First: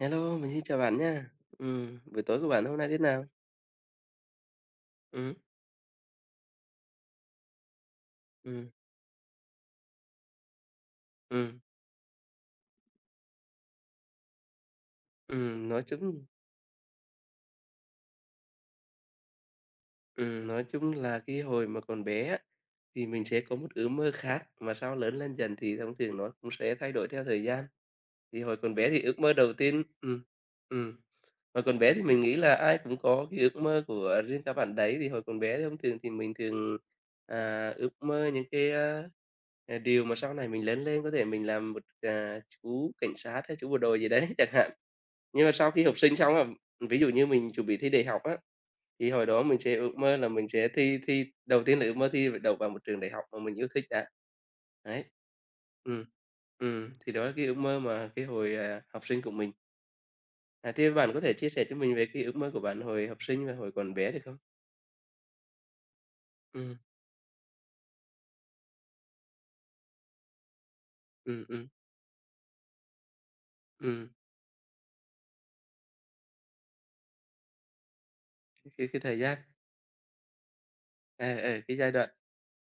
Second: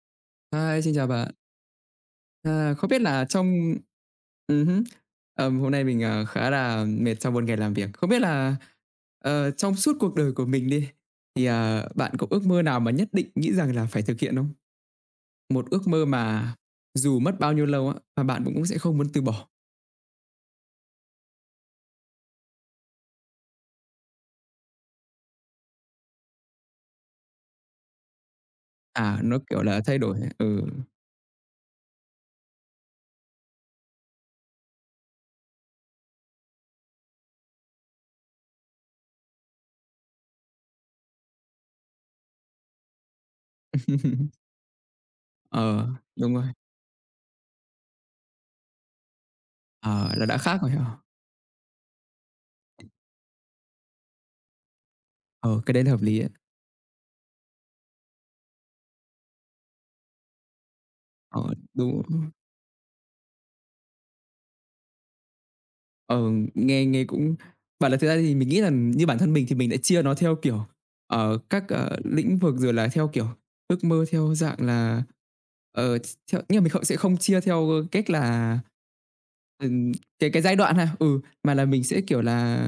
Hello, mình xin chào Hi, xin bạn chào nha. bạn. Buổi tối của bạn À, hôm không nay thế biết là nào? trong hứm, Ừm, Hôm nay mình, khá là mệt sau một ngày làm việc. Không biết là, ừm, trong suốt cuộc đời của mình đi, thì, ừm, bạn có ước mơ nào mà nhất định nghĩ rằng là phải thực hiện không? Một ừm, nói ước mơ chung mà dù mất bao nhiêu lâu á, mà bạn cũng cũng sẽ không muốn từ bỏ. Nói chung là cái hồi mà còn bé á, thì mình sẽ có một ước mơ khác, mà sau lớn lên dần thì thông thường nó cũng sẽ thay đổi theo thời gian. Thì hồi còn bé thì À, ước mơ nó, đầu kiểu là, tiên, thay đổi ấy, ừ. ừm, hồi còn bé thì mình nghĩ là ai cũng có cái ước mơ của riêng các bạn đấy. Thì hồi còn bé thì thông thường thì mình thường ước mơ những cái, điều mà sau này mình lớn lên có thể mình làm một chú cảnh sát hay chú bộ đội gì đấy chẳng hạn. Nhưng mà sau khi Ờ, học sinh đúng xong rồi, á, ví dụ như mình chuẩn bị thi đại học á, thì hồi đó mình sẽ ước ờ, mơ là là đã mình khác sẽ rồi ha. thi thi đầu tiên là ước mơ thi đậu vào một trường đại học mà mình yêu thích đã. Đấy. Ờ, cái đấy là hợp Ừm, lý á. Thì đó là cái ước mơ mà cái hồi học sinh của mình. À, thế bạn có thể Ờ, chia sẻ cho mình đúng. về cái ước mơ của bạn hồi học sinh và hồi còn bé được không? Ờ, Ừm, nghe nghe cũng bảo là thực ra thì mình nghĩ là như bản thân mình thì mình đã chia nó theo, kiểu, ở ừm, các, ừm, lĩnh vực rồi là theo, kiểu, ước mơ ừm, theo dạng là, ờ, th theo nghĩa là mình không sẽ không chia theo cách là, cái thời gian, ừm, cái giai đoạn ha, ừ, mà ờ, là cái mình giai sẽ, đoạn. kiểu là,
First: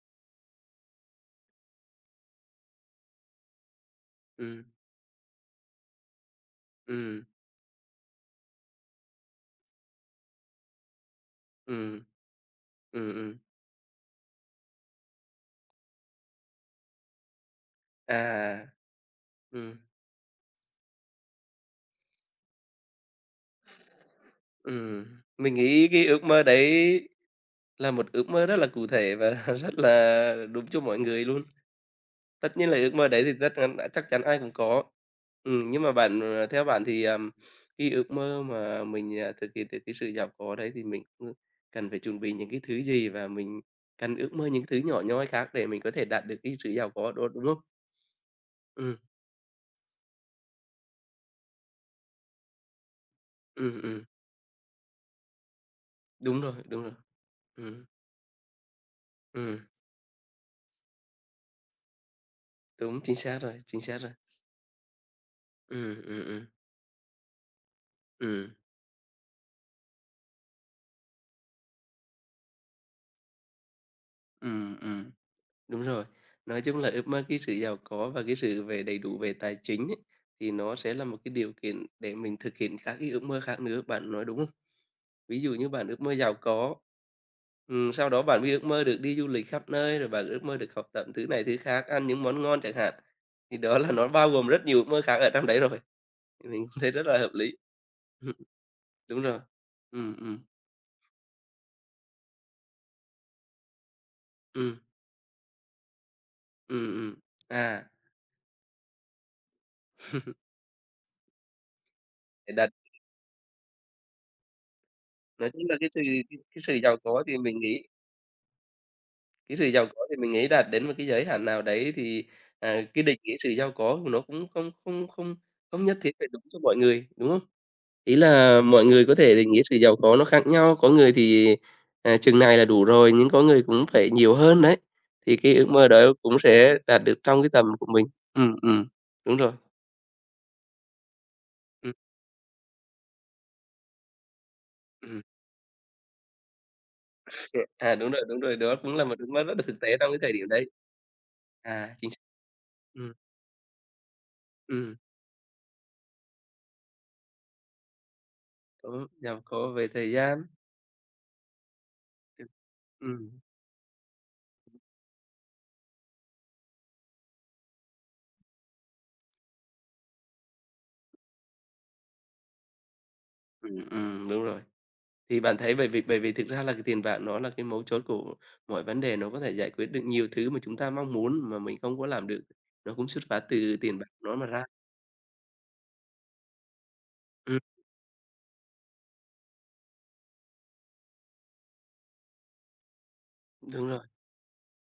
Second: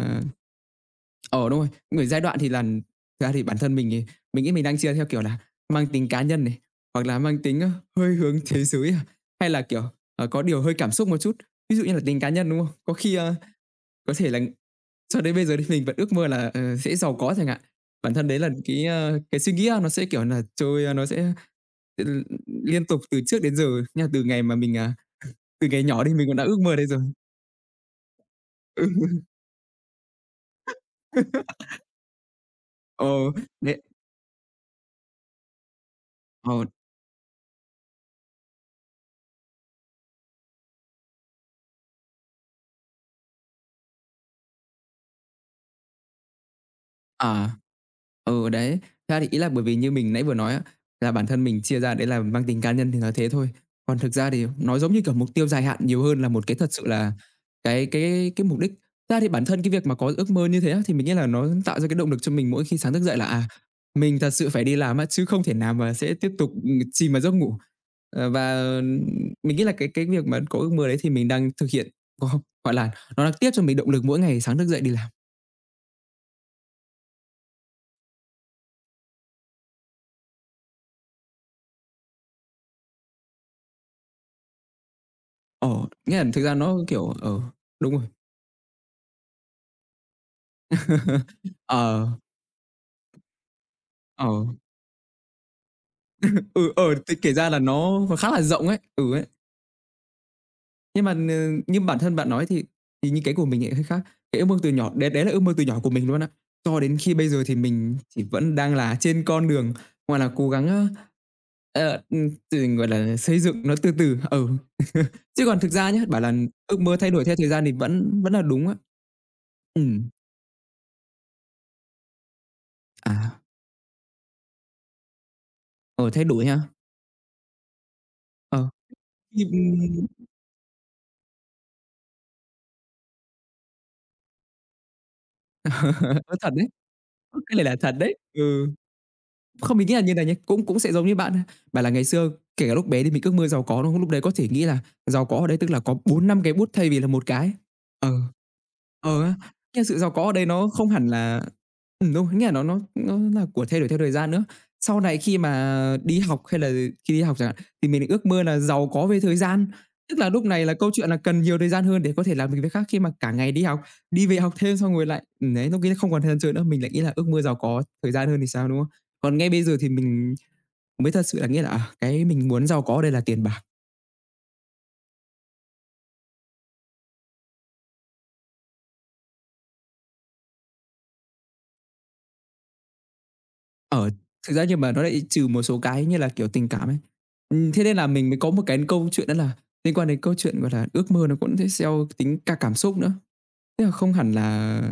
ờ, đúng rồi, người giai đoạn thì là thực ra thì bản thân mình thì mình nghĩ mình Ừm, đang chia theo, kiểu là, mang tính cá nhân này, hoặc là ừm, mang tính, hơi hướng thế giới à, hay là, kiểu, có điều hơi cảm xúc một chút. Ví dụ như là ừm, tính cá nhân, đúng không? Có ừm, khi, ừm, có thể là cho đến bây giờ thì mình vẫn ước mơ là, sẽ giàu có chẳng hạn. Bản à, thân đấy là cái, cái suy nghĩ ừm, á, nó sẽ, kiểu nà, chơi, nó sẽ, ừm, liên tục từ trước đến giờ, nha từ ngày mà mình, ừm. Mình từ ngày nghĩ nhỏ cái đi ước mình cũng mơ đã ước mơ đấy rồi. đấy là một ước mơ rất là cụ Ừ. thể và rất là đúng cho mọi người luôn. Tất nhiên là ước Ờ, mơ đấy thì tất chắn đấy, chắc chắn ai cũng có. Nhưng mà bạn, ờ, theo bạn thì, cái ước mơ mà mình thực hiện được cái sự giàu có đấy thì mình cũng cần phải chuẩn bị những cái thứ gì, và mình cần ước mơ những thứ nhỏ nhoi khác để mình có thể đạt được cái sự giàu có đó, đúng à. không? Ừ, đấy. Ừm, Thật ra thì ý là bởi vì như mình nãy vừa nói á, là bản thân mình chia ra đấy là mang tính cá nhân thì là thế thôi. ừm, Còn ừm, thực ra thì nó giống như, kiểu, mục tiêu dài hạn nhiều hơn là Đúng một cái rồi, thật đúng sự rồi. là Ừm, cái mục đích. Thật ra thì bản ừm, thân cái việc mà có ước mơ như thế á, thì mình nghĩ là nó tạo ra cái động lực cho mình mỗi khi sáng thức Đúng, dậy chính là, xác rồi, chính xác rồi. mình thật sự phải đi làm á, chứ không thể nào mà Ừm, sẽ ừm, tiếp ừm, tục, chìm vào giấc ngủ. Ờ, ừm, và mình nghĩ là cái việc mà có ước mơ đấy thì mình đang thực hiện có gọi là, nó đang tiếp cho mình động lực mỗi ngày sáng thức ừm, dậy đi làm. ừm. Đúng rồi. Nói chung là ước mơ cái sự giàu có và cái sự về đầy đủ về tài chính ấy, thì nó sẽ là một cái điều kiện để mình thực hiện các cái ước mơ khác nữa, bạn nói đúng không? Ví dụ như bạn Ồ, ước mơ nghĩa là giàu thực ra có, nó, kiểu, ở đúng rồi. sau đó bạn mới ước mơ được đi du lịch khắp nơi, rồi bạn ước mơ được học tập thứ này thứ khác, Ờ, ăn những món ngon chẳng hạn, thì đó là nó ờ, bao gồm rất nhiều ước mơ khác ở trong đấy rồi, thì mình ừ, thấy ờ, rất t là hợp Kể ra lý. là nó còn khá là rộng ấy, ừ Đúng ấy. rồi. Ừm, ừm, Nhưng mà, như bản thân bạn nói thì như cái của mình lại hơi khác. Cái ước mơ từ ừm, nhỏ đấy đấy là ước mơ từ nhỏ của mình luôn á. Cho ừm, đến khi ừm. bây giờ thì À, mình chỉ vẫn đang là trên con đường, gọi là, cố gắng, để từ, đạt gọi là, xây dựng nó từ từ, ừ. Chứ Nói còn chung thực là cái ra sự nhé, bảo là cái cái sự ước giàu mơ thay có đổi theo thì thời mình gian thì nghĩ. vẫn vẫn là đúng á. Cái sự Ừ. giàu có thì mình nghĩ đạt đến một cái giới hạn nào đấy thì cái định nghĩa à, sự giàu có của nó cũng không không không không nhất ờ, thiết Thay phải đúng đổi ha? cho mọi người, đúng không? Ý là Ờ, mọi người có thể thì, định nghĩa sự giàu ừm, có nó khác nhau, có người thì chừng này là đủ rồi, nhưng có người cũng phải nhiều hơn đấy, thì cái ờ, ước mơ đó cũng Thật đấy, sẽ đạt được trong cái cái này tầm là của thật mình. đấy, Ừm, ừ. ừm, đúng rồi, Không, mình nghĩ là như này nhé cũng cũng sẽ giống như bạn thôi. Bảo là ừm, ngày xưa kể cả lúc bé thì mình ước mơ giàu có, đúng không? Lúc đấy có thể nghĩ là ừm. giàu có ở đây tức là có 4 5 cái bút thay vì là một cái. OK. À, Ờ, đúng rồi, đó cũng là một ờ, ước á, mơ rất là thực nhưng tế sự giàu trong cái có ở thời đây điểm nó đấy. không hẳn là. À, chính xác. Đúng, nghĩa là nó nó Ừm, nó là của thay đổi theo thời gian nữa. ừm, Sau này khi mà đi học hay là khi đi học chẳng hạn, thì mình lại ước mơ là giàu có đúng, về thời giàu gian. có về thời Tức là gian, lúc này là câu chuyện là cần nhiều thời gian hơn để có thể ừm. làm việc việc khác khi mà cả ngày đi học, đi về học thêm xong rồi lại, đấy, lúc ấy không còn thời gian chơi nữa, mình lại nghĩ là ước mơ giàu có thời gian hơn thì sao, đúng không? Còn ngay bây giờ thì mình mới thật sự là nghĩ là, cái mình muốn giàu có ở đây là tiền bạc. Đúng rồi. Thì bạn thấy, bởi vì thực ra là cái tiền bạc nó là cái mấu chốt của mọi vấn đề, nó có thể giải quyết được nhiều thứ mà chúng ta mong muốn mà mình không có làm được, nó cũng xuất phát từ tiền bạc Ờ, nó mà thực ra. ra nhưng mà nó lại trừ một số cái như là, kiểu, tình cảm ấy. Ừm, Thế nên là mình mới có một cái câu chuyện đó là liên quan đến câu chuyện, gọi là, ước mơ nó cũng sẽ gieo tính cảm xúc nữa. Tức đúng là rồi. không hẳn là,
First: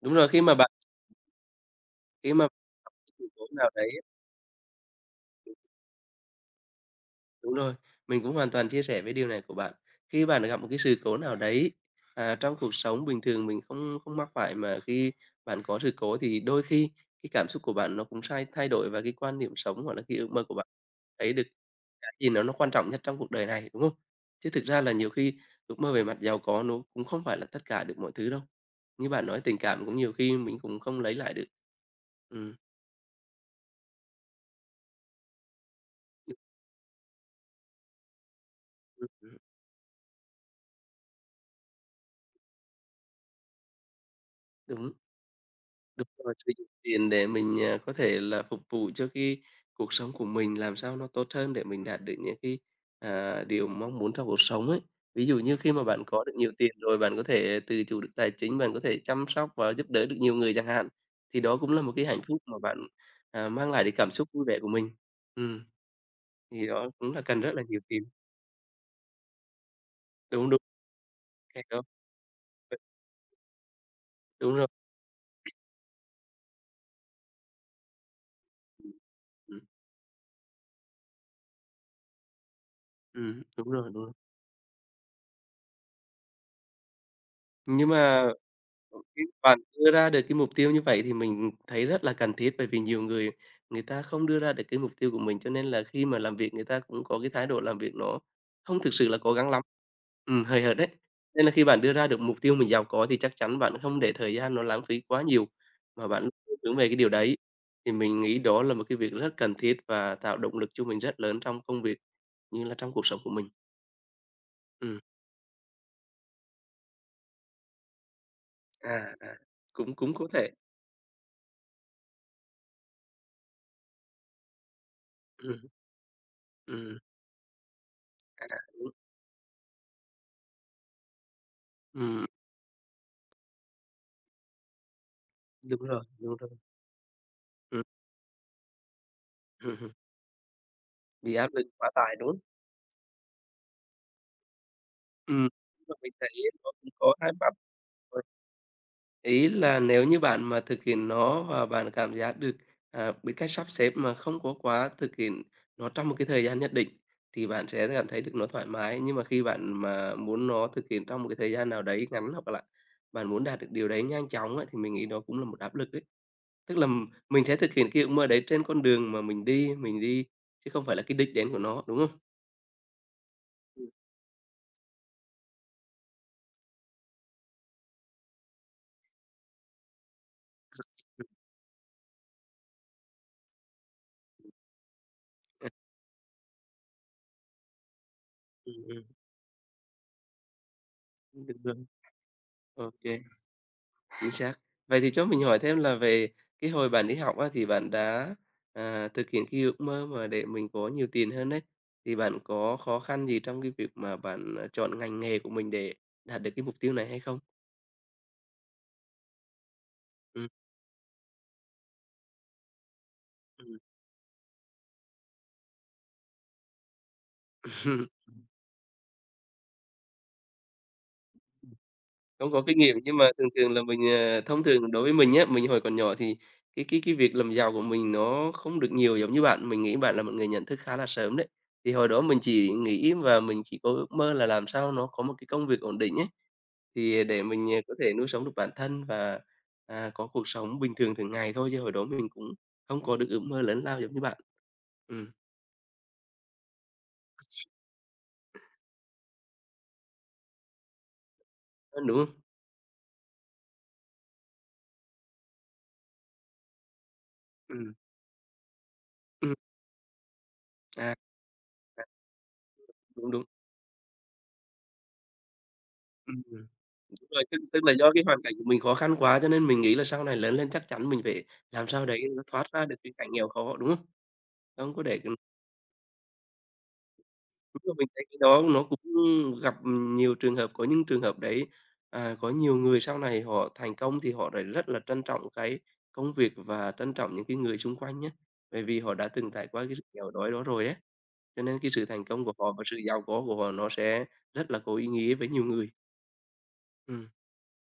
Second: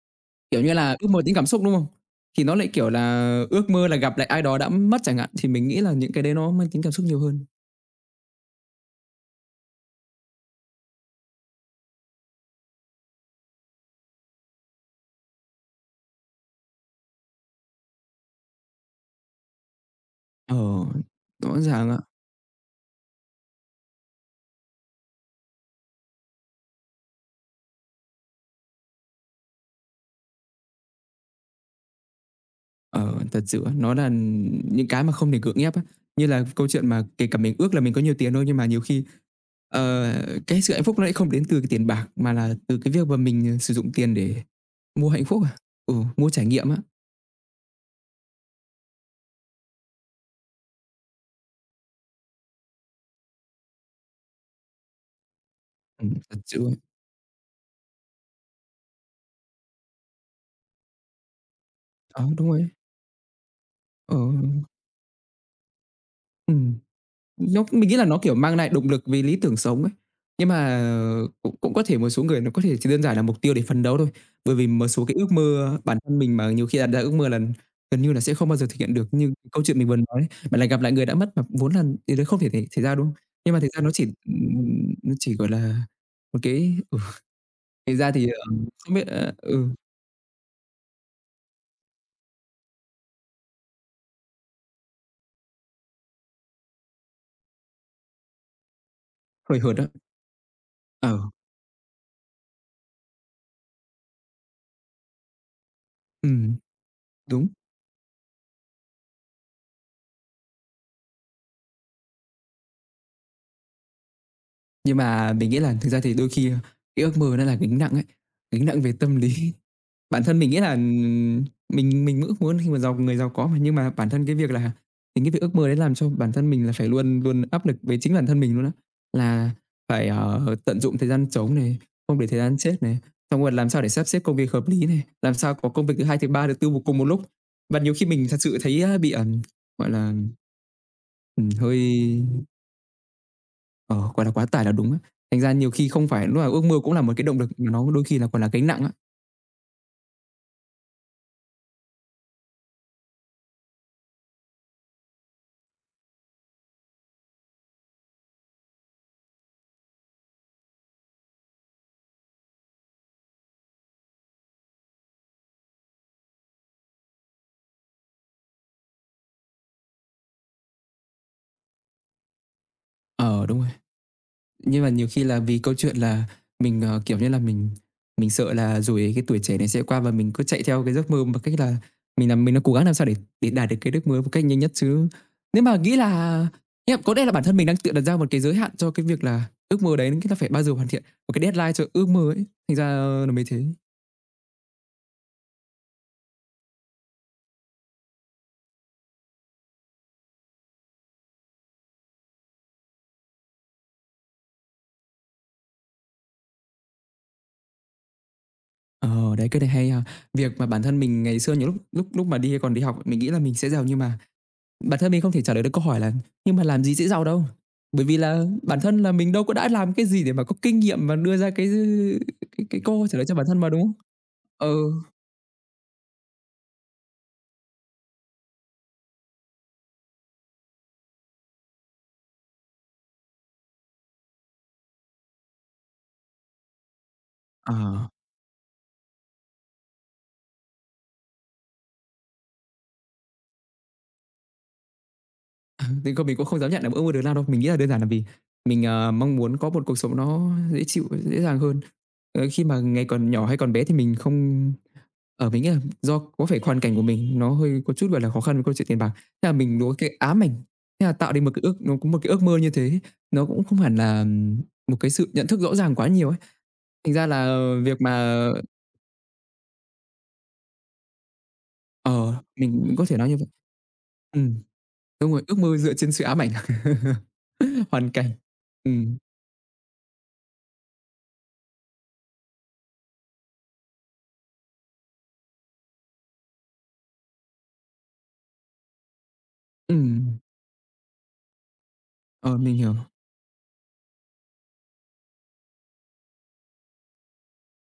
Đúng rồi. Khi mà kiểu bạn như là, ước mơ tính cảm xúc, đúng không? khi Thì mà nó lại, kiểu là, ước mơ là gặp lại ai đó đã mất chẳng hạn, thì mình nghĩ là những cái đấy nó mang tính cảm xúc nhiều hơn. Đúng rồi, mình cũng hoàn toàn chia sẻ với điều này của bạn. Khi bạn gặp một cái sự cố nào đấy trong cuộc sống bình thường mình không không mắc phải, mà khi bạn có sự cố thì đôi khi cái cảm xúc của bạn nó cũng sai thay đổi, và cái quan niệm sống hoặc là cái ước mơ của Ờ, bạn thấy được rõ ràng ạ. cái gì nó quan trọng nhất trong cuộc đời này, đúng không? Chứ thực ra là nhiều khi ước mơ về mặt giàu có nó cũng không phải là tất cả được mọi thứ đâu. Như bạn nói tình cảm cũng nhiều khi mình cũng không lấy lại được. Ừm, Ờ, thật sự á, nó là những cái mà không thể cưỡng ép á. Như là câu chuyện mà kể cả mình ước là mình có nhiều tiền thôi, nhưng mà nhiều khi, ừm, ừm, ờ, cái sự hạnh phúc nó lại không đến từ cái tiền bạc, mà là từ cái việc mà mình, sử dụng tiền để đúng. mua hạnh phúc à? Ừ, Đúng mua rồi, trải sử dụng nghiệm á. tiền để mình có thể là phục vụ cho cái cuộc sống của mình làm sao nó tốt hơn để mình đạt được những cái điều mong muốn trong cuộc sống ấy. Ví dụ như khi mà bạn có được Thật nhiều sự tiền rồi, bạn có thể tự chủ được tài chính, bạn có thể chăm sóc và giúp đỡ được nhiều người chẳng hạn, thì đó cũng là một cái hạnh Đó, phúc đúng mà rồi. bạn mang lại được cảm Ờ, xúc vui vẻ của mình. Ừ, thì ừm. đó cũng là cần rất là nhiều Mình nghĩ tiền. là nó, kiểu, mang lại động lực vì lý tưởng sống ấy. Nhưng Đúng, đúng, mà cũng cái cũng có đó, thể một số người nó có thể chỉ đơn giản là mục tiêu để phấn đấu thôi, bởi đúng vì rồi. một số cái ước mơ bản thân mình mà nhiều khi đặt ra ước mơ là gần như là sẽ không bao giờ thực hiện được, như Ừm, câu chuyện mình vừa nói ấy, bạn lại gặp lại người đã mất mà vốn là điều đấy không thể thể xảy ra, đúng không? Nhưng mà thực đúng ra rồi, đúng rồi. Nó chỉ, gọi là, một cái ừ, Nhưng thực ra thì, mà không biết, khi bạn ừ, đưa ra được cái mục tiêu như vậy thì mình thấy rất là cần thiết, bởi vì nhiều người người ta không đưa ra được cái mục tiêu của mình, cho nên là khi mà làm việc người ta cũng có cái thái độ làm việc nó không thực sự là cố gắng hời lắm. hợt á. Hời hợt đấy. Ờ, Nên là khi bạn đưa ra được mục tiêu mình giàu có thì chắc chắn bạn không để thời gian nó lãng phí quá nhiều, mà bạn ừm, luôn hướng về cái điều đấy. đúng. Thì mình nghĩ đó là một cái việc rất cần thiết và tạo động lực cho mình rất lớn trong công việc như là trong cuộc sống của mình. Nhưng Ừm, mà mình nghĩ là thực ra thì đôi khi cái ước mơ nó là gánh nặng ấy, gánh nặng về à, tâm à, lý. cũng cũng Bản có thân mình thể. nghĩ là, mình ước muốn khi mà người giàu có mà, nhưng mà bản thân cái việc là những cái việc ước mơ Ừm, đấy làm cho bản thân mình là phải ừm, luôn luôn áp lực với chính bản thân À, mình luôn á, đúng. là phải, tận dụng thời gian trống này, không để Ừm. thời gian chết này, xong rồi làm sao để sắp xếp công việc hợp lý này, làm sao có Đúng công việc rồi, thứ Hai, thứ đúng Ba, rồi. thứ Tư cùng một lúc. Và Ừm, nhiều khi mình thật sự thấy, bị, ừm gọi hưm, là, bị áp lực hơi. quá tải, đúng không? Ờ, Gọi là quá tải là đúng á. Thành Ừm, ra nhiều khi mà không mình phải thấy lúc nào ước nó mơ cũng cũng là một có cái hai động lực, mặt mà nó đôi khi thôi. là còn là gánh nặng á. Ý là nếu như bạn mà thực hiện nó và bạn cảm giác được biết cách sắp xếp mà không có quá thực hiện nó trong một cái thời gian nhất định, thì bạn sẽ cảm thấy được nó thoải mái, nhưng mà khi bạn mà muốn nó thực hiện trong một cái thời gian nào đấy ngắn, hoặc là bạn muốn đạt được điều đấy nhanh chóng á, thì mình nghĩ đó cũng là một áp lực đấy. Tức là mình sẽ thực hiện cái ước mơ đấy trên con đường mà mình đi, chứ không phải là cái đích đến của nó, đúng không? Ờ, đúng rồi. Ừm, Nhưng mà nhiều khi là vì câu chuyện là mình, kiểu như là, mình sợ là rồi cái tuổi trẻ này sẽ qua và mình cứ chạy theo cái giấc mơ bằng cách là mình đang cố gắng làm sao để đạt được cái ước mơ một cách nhanh nhất chứ. Nếu mà nghĩ là Nghĩa là có lẽ là bản thân mình đang tự đặt ra một cái giới hạn ừm, cho ừm. cái việc là ước mơ đấy, nghĩa là phải bao giờ hoàn thiện, một cái Được deadline cho rồi. ước mơ ấy, thành ra Ô, là mình thế. chính xác. Vậy thì cho mình hỏi thêm là về cái hồi bạn đi học á, thì bạn đã thực hiện cái ước mơ mà để mình có nhiều tiền hơn đấy, thì bạn có khó khăn gì trong cái việc mà bạn chọn ngành nghề của mình để đạt được cái mục tiêu này hay không? Ờ, đấy, cái này hay ha. Ừm, Việc mà bản thân mình ngày xưa nhiều lúc lúc lúc mà còn đi học, mình nghĩ là mình sẽ ừm. giàu nhưng mà bản thân mình không thể trả lời được câu hỏi là "Nhưng mà làm gì sẽ giàu đâu?" Bởi vì là bản thân là mình đâu có đã làm cái gì để mà có kinh nghiệm mà đưa ra cái Không có kinh nghiệm, câu nhưng trả lời mà cho bản thường thân mà, thường đúng là không? mình, thông thường Ừ, đối với mình nhé, mình hồi còn nhỏ thì cái việc làm giàu của mình nó không được nhiều giống như bạn. Mình nghĩ bạn là một người nhận thức khá là sớm đấy. Thì hồi đó mình chỉ nghĩ và mình chỉ có ước mơ là làm sao nó có một cái công việc ổn định ấy, thì để mình, có ờ. thể nuôi sống được bản thân, và có cuộc sống bình thường thường ngày thôi, chứ hồi đó mình cũng không có được ước mơ lớn lao giống như bạn. Ừm, Thì không Mình cũng không dám nhận là ước mơ lớn lao đâu. Mình nghĩ là đơn giản là vì mình, mong muốn có một cuộc sống nó dễ chịu, dễ dàng hơn. đúng không? Ờ, khi mà ngày còn nhỏ hay còn bé thì mình không mình nghĩ là do có phải hoàn cảnh của mình nó hơi có Ừm, chút, gọi là, khó khăn với câu chuyện tiền bạc, thế là ừm, mình có cái ám ảnh, thế là à, tạo nên một cái ước mơ như thế, đúng, đúng. nó cũng không hẳn là một cái sự nhận thức rõ ràng quá nhiều ấy. Ừm. Thành ra Đúng rồi, là, tức tức là việc do mà cái hoàn cảnh của mình khó khăn quá, cho nên mình nghĩ là sau này lớn lên chắc chắn mình phải làm sao đấy ờ, nó thoát mình ra mình được có cái thể nói cảnh như vậy. nghèo khó, đúng không? Ừm, Không có để đúng cái- rồi, ước mơ dựa trên sự ám ảnh. Đúng là mình Hoàn thấy cảnh. cái đó nó cũng Ừm, gặp nhiều trường hợp, có những trường hợp đấy có nhiều người sau này họ thành công thì họ lại rất là trân trọng cái công việc và trân trọng những cái người xung quanh nhé, bởi vì họ đã từng trải qua cái sự nghèo ừm. đói đó rồi á. Cho nên cái sự thành công của Ờ, họ mình và hiểu. sự giàu có của họ nó sẽ rất là có ý nghĩa với nhiều người. Ừm,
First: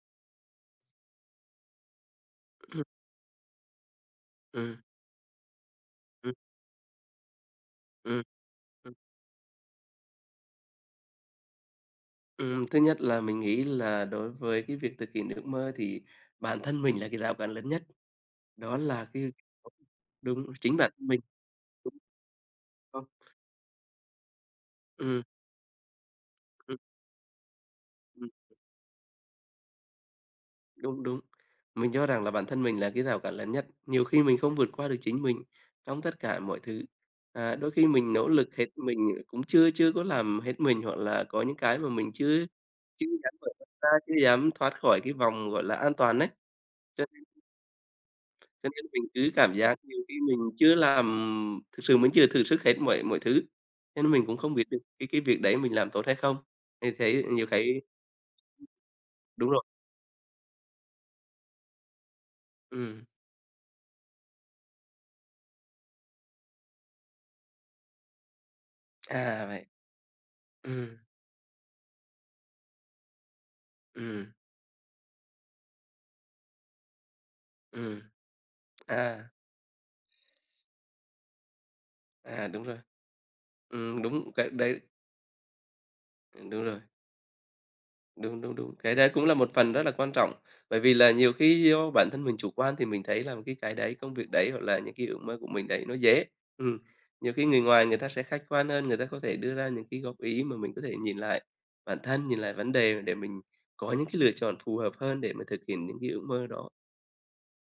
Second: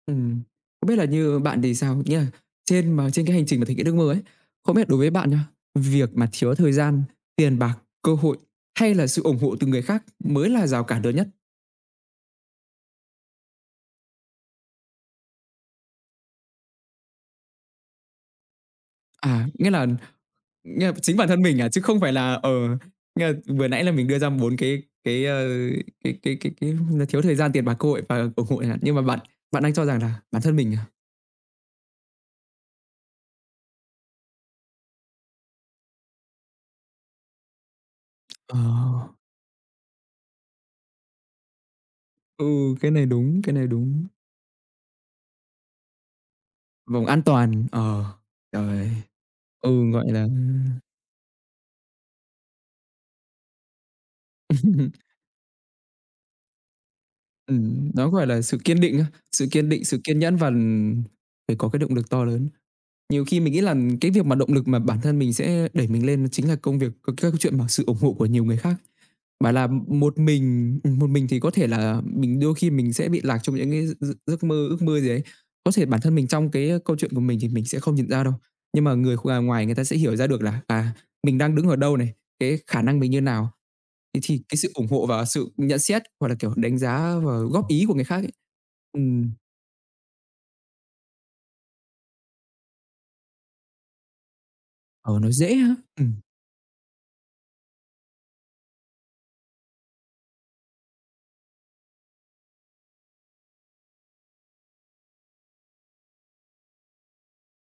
Ừm. Không biết là như bạn thì sao? Nghĩa là trên cái hành trình mà thực hiện ước mơ ấy, ừm, không biết là đối với bạn nhá, việc mà ừm, thiếu thời gian, tiền bạc, cơ ừm. hội hay là sự ủng hộ từ người khác mới là rào cản lớn nhất? Thứ nhất là mình nghĩ là đối với cái việc thực hiện ước mơ thì bản thân mình là cái rào cản lớn nhất, đó là À, nghĩa là đúng, chính nghĩa bản là thân chính mình, bản thân mình à, chứ đúng không phải là, không? nghĩa là vừa nãy là mình đưa ra 4 Ừm, cái, ờ, cái ừm, là thiếu thời gian, tiền bạc, cơ hội và ừm, ủng hộ chẳng hạn, nhưng mà bạn bạn đang cho rằng là bản thân mình à? đúng, đúng. Mình cho rằng là bản thân mình là cái rào cản lớn nhất, nhiều khi mình không vượt qua được chính mình trong tất cả mọi thứ. À, đôi khi mình nỗ Ờ, lực hết mình cũng chưa chưa có làm hết mình, hoặc là có những cái mà mình chưa ừ, cái này chưa dám đúng, mở cái này mắt ra, đúng. chưa dám thoát khỏi cái vòng, gọi là, an toàn đấy. Vòng an toàn, Cho nên trời. mình cứ cảm giác Ừ, nhiều gọi khi là. mình chưa làm thực sự, mình chưa thử sức hết mọi mọi thứ, cho nên mình cũng không biết được cái việc đấy mình làm tốt hay không. Thì thấy nhiều cái nó, gọi là, sự kiên định á, sự đúng rồi. kiên định, sự kiên nhẫn và, phải có cái động lực to lớn. Ừm, Nhiều khi mình nghĩ là cái việc mà động lực mà bản thân mình sẽ đẩy mình lên chính là công việc các chuyện mà sự ủng hộ của nhiều người khác. à, Bảo vậy. là một mình Ừm, một mình thì có thể là mình đôi khi mình sẽ bị lạc trong những cái gi ừm, giấc mơ, ước mơ gì đấy. Có thể bản thân mình trong cái câu chuyện của mình thì mình sẽ không ừm, nhận ra đâu, nhưng mà người kh à, ngoài người ta sẽ hiểu ra được là, à, mình đang đứng ở đâu này, à, cái đúng rồi. khả năng mình như nào. Thế Đúng thì cái cái sự đấy, ủng hộ và sự nhận xét, hoặc là, kiểu, đúng đánh rồi. giá và góp ý của người khác ấy, Đúng, đúng, đúng. Cái đấy cũng ừm, là một phần rất là quan trọng, bởi vì là nhiều khi do bản thân mình chủ quan thì mình thấy là cái đấy, công việc đấy hoặc là những cái ờ, ước nó mơ của dễ mình ha. đấy nó dễ. Ừm, nhiều khi người ngoài người ta sẽ khách quan hơn, người ta có thể đưa ra những cái góp ý mà mình có thể nhìn lại bản thân, nhìn lại vấn đề để mình có những cái lựa chọn phù hợp hơn để mà thực hiện những cái ước mơ đó.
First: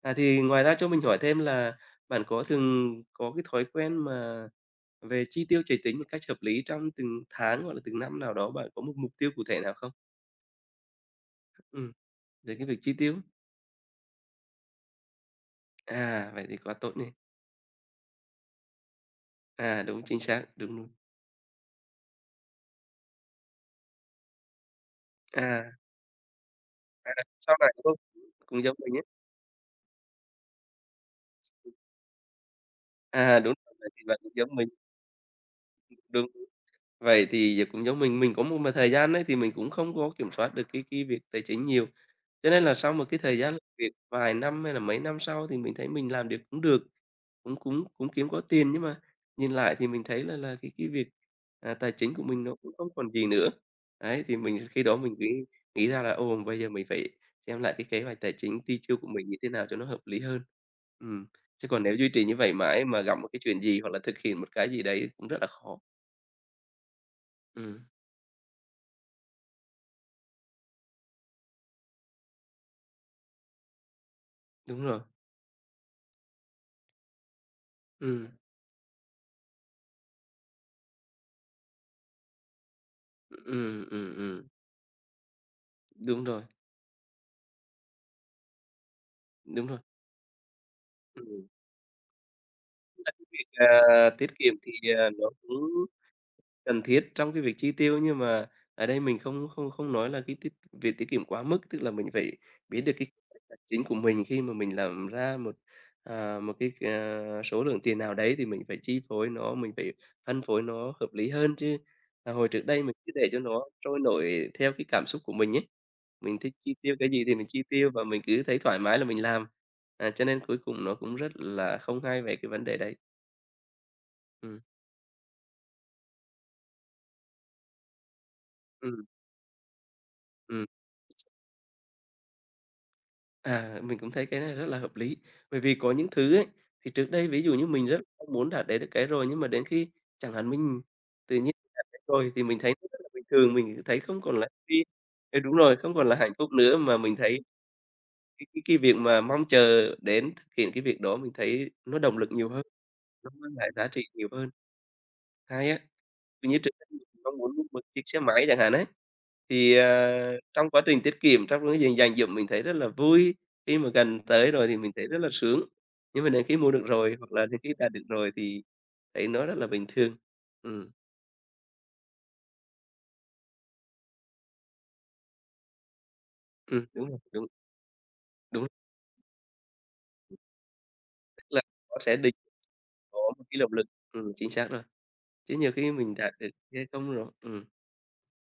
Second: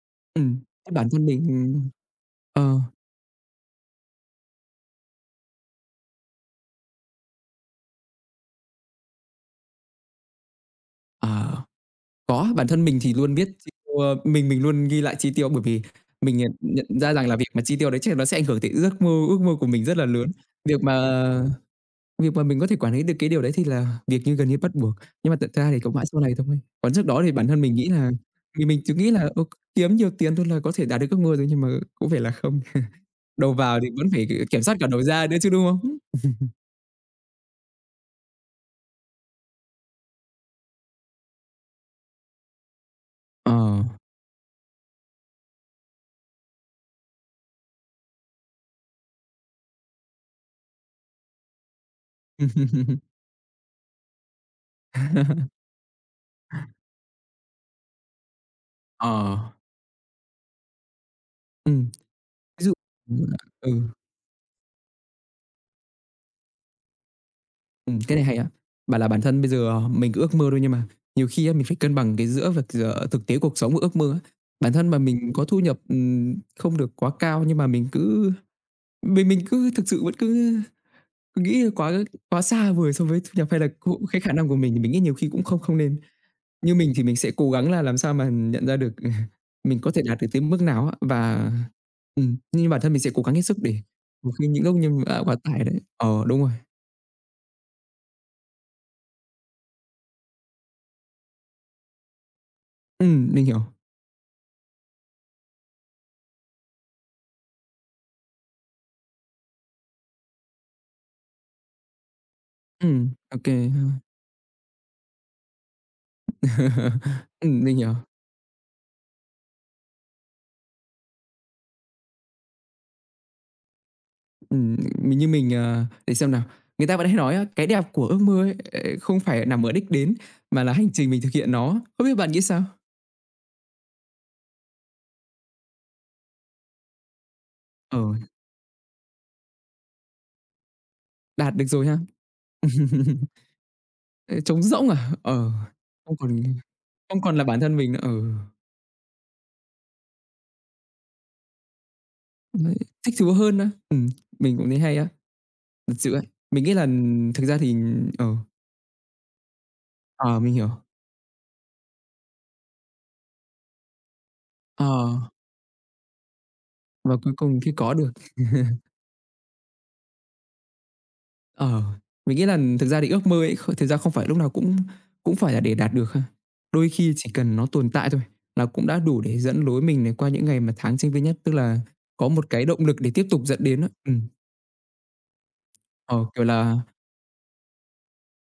À, thì ừm, ngoài ra cho thế mình bản hỏi thân mình, thêm là bạn có ờ, thường có cái thói quen mà về chi tiêu tài chính một cách hợp lý trong từng tháng hoặc là từng năm nào đó, bạn có một mục tiêu cụ thể nào không? à, Ừ. có, Về bản cái việc thân chi mình thì tiêu. luôn biết chi tiêu, mình luôn ghi lại chi tiêu bởi vì À, mình vậy nhận thì quá nhận tốt nè. ra rằng là việc mà chi tiêu đấy chắc nó sẽ ảnh hưởng tới giấc mơ ước mơ của À, mình rất đúng, là chính lớn. xác, đúng, Việc đúng. mà việc mà mình có thể quản lý được cái điều đấy thì là việc như gần như bắt buộc, nhưng mà thật À, ra thì cũng mãi sau này thôi. Còn trước à, đó thì bản sau thân này mình nghĩ cũng là cũng vì giống mình cứ mình ấy. nghĩ là, ừ, kiếm nhiều tiền thôi là có thể đạt được ước mơ rồi, nhưng mà cũng phải là không. À, Đầu đúng rồi, vào thì vậy thì vẫn bạn phải cũng giống kiểm mình, soát cả đầu ra nữa chứ, đúng không? đúng. Vậy thì giờ cũng giống mình có một mà thời gian ấy thì mình cũng không có kiểm soát được cái việc tài chính nhiều. Cho nên là sau một cái thời gian Ờ. làm việc vài năm hay là mấy năm sau thì mình thấy mình làm được. Cũng cũng cũng kiếm có tiền nhưng mà nhìn lại thì mình thấy là cái việc, à, tài chính của mình nó cũng không còn gì nữa. Đấy, thì mình khi đó mình nghĩ nghĩ ra là, ồ, bây giờ mình phải xem lại cái kế hoạch tài chính chi tiêu của mình như Ờ, thế nào cho nó hợp lý hơn. Ừm, chứ còn ừm, nếu duy trì như vậy ví dụ, mãi mà gặp một cái chuyện ừ, gì hoặc là thực hiện một cái gì đấy cũng rất là khó. Ừm, cái này hay á. Bảo là bản thân bây giờ mình cứ ước mơ thôi nhưng mà nhiều khi á mình phải cân bằng cái giữa việc giữa thực tế cuộc sống và ước mơ á. Bản đúng thân mà rồi. mình có thu nhập, không được quá cao nhưng mà mình Ừm, cứ mình mình cứ thực sự vẫn cứ cứ nghĩ quá quá xa vời so với thu nhập hay là ừm, cũng ừm, cái khả ừm, năng của mình thì mình nghĩ nhiều khi cũng không không nên. đúng rồi, Như mình thì mình sẽ cố gắng là làm sao mà nhận ra được, đúng mình rồi. có thể đạt được tới mức nào á, Ừm, và nhưng bản thân mình sẽ cố gắng hết việc, sức để à, tiết nhiều khi kiệm những thì, lúc như à, à, nó quá cũng tải đấy, ờ, đúng rồi. cần thiết trong cái việc chi tiêu, nhưng mà ở đây mình không không không nói là cái việc tiết kiệm quá mức, tức là mình phải biết được cái Mình tài hiểu. chính của mình khi mà mình làm ra một, à, một cái, ờ, số lượng tiền nào đấy thì mình phải chi phối nó, mình phải phân phối nó hợp lý hơn chứ. À, hồi trước đây mình cứ để Ô cho nó kê. trôi nổi theo cái cảm xúc của mình ấy, mình thích chi tiêu cái gì thì mình chi Mình tiêu hiểu. và mình cứ thấy thoải mái là mình làm, à, cho nên cuối cùng nó cũng rất là không hay về cái vấn đề đấy. Ừm, Ừm, mình như mình, ờ để xem nào, người ta vẫn hay nói á, cái đẹp của ước mơ ấy, ờ, ừm, không phải nằm ở đích đến mà ừm. là hành trình mình thực hiện nó. Không biết bạn nghĩ sao? À, mình cũng thấy cái này rất là hợp lý. Bởi vì có những thứ ấy, thì trước đây ví dụ như mình Ờ, rất mong muốn đạt đến được cái rồi, nhưng mà đến khi chẳng hạn mình tự đạt nhiên được đạt rồi ha? đến rồi thì mình thấy nó rất là bình thường, mình thấy không còn Ờ, là trống cái rỗng à? ờ, Ờ, đúng rồi, không còn là không hạnh còn phúc nữa, mà mình không còn thấy là bản thân mình nữa, ừ. cái việc mà mong chờ đến thực hiện cái việc đó mình thấy nó động lực nhiều hơn, Đấy, thích nó thú mang hơn á. lại giá trị nhiều hơn. Mình cũng thấy hay á, Hay á, thật sự á. như Mình trước nghĩ là đây mình mong thực muốn ra mua thì một chiếc xe ờ, máy chẳng hạn ấy, thì, ờ, ờ, mình hiểu. trong quá trình tiết kiệm, trong cái việc dành dụm mình thấy rất là vui, khi mà gần tới rồi thì Ờ, mình thấy rất là sướng. Nhưng mà đến khi mua được và rồi, hoặc cuối là cùng đến khi khi đạt có được được rồi thì thấy nó rất là bình thường. Ừm, ờ, mình nghĩ là thực ra thì ước mơ ấy, thực ra không phải lúc nào cũng cũng phải là để đạt được ha. Đôi đúng khi rồi, chỉ đúng, cần nó tồn tại thôi là đúng, cũng đã đủ để dẫn lối mình này qua những ngày mà tháng sinh viên nhất, tức tức là là nó sẽ có định một cái động lực để có tiếp tục một cái dẫn động đến lực. á. Chính xác rồi. Chứ nhiều khi mình Ờ, đạt kiểu được là, hay không rồi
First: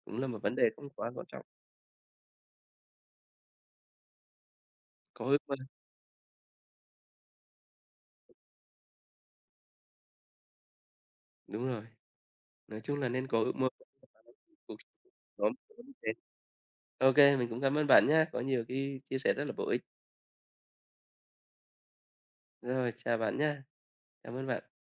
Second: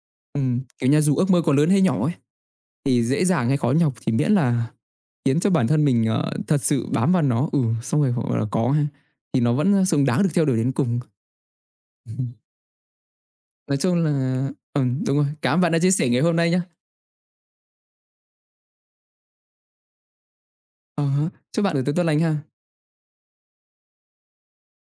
cũng là một vấn đề không kiểu nha, quá dù quan ước mơ trọng. còn lớn hay nhỏ ấy. Thì dễ dàng hay khó nhọc thì miễn là Có khiến ước cho mơ, bản thân mình, ờ, thật sự bám vào nó, ừ, xong rồi, gọi là, có ha, thì nó vẫn xứng đáng được theo đuổi đến cùng. đúng rồi, nói chung là nên có ước mơ. Nói chung là đúng rồi, cảm ơn bạn đã chia sẻ ngày hôm nay nhá. Ô kê, mình cũng cảm ơn bạn nhá, có nhiều cái chia sẻ rất là bổ ích. À, chúc bạn buổi tối tốt lành ha. Rồi, chào bạn nhé, cảm ơn bạn.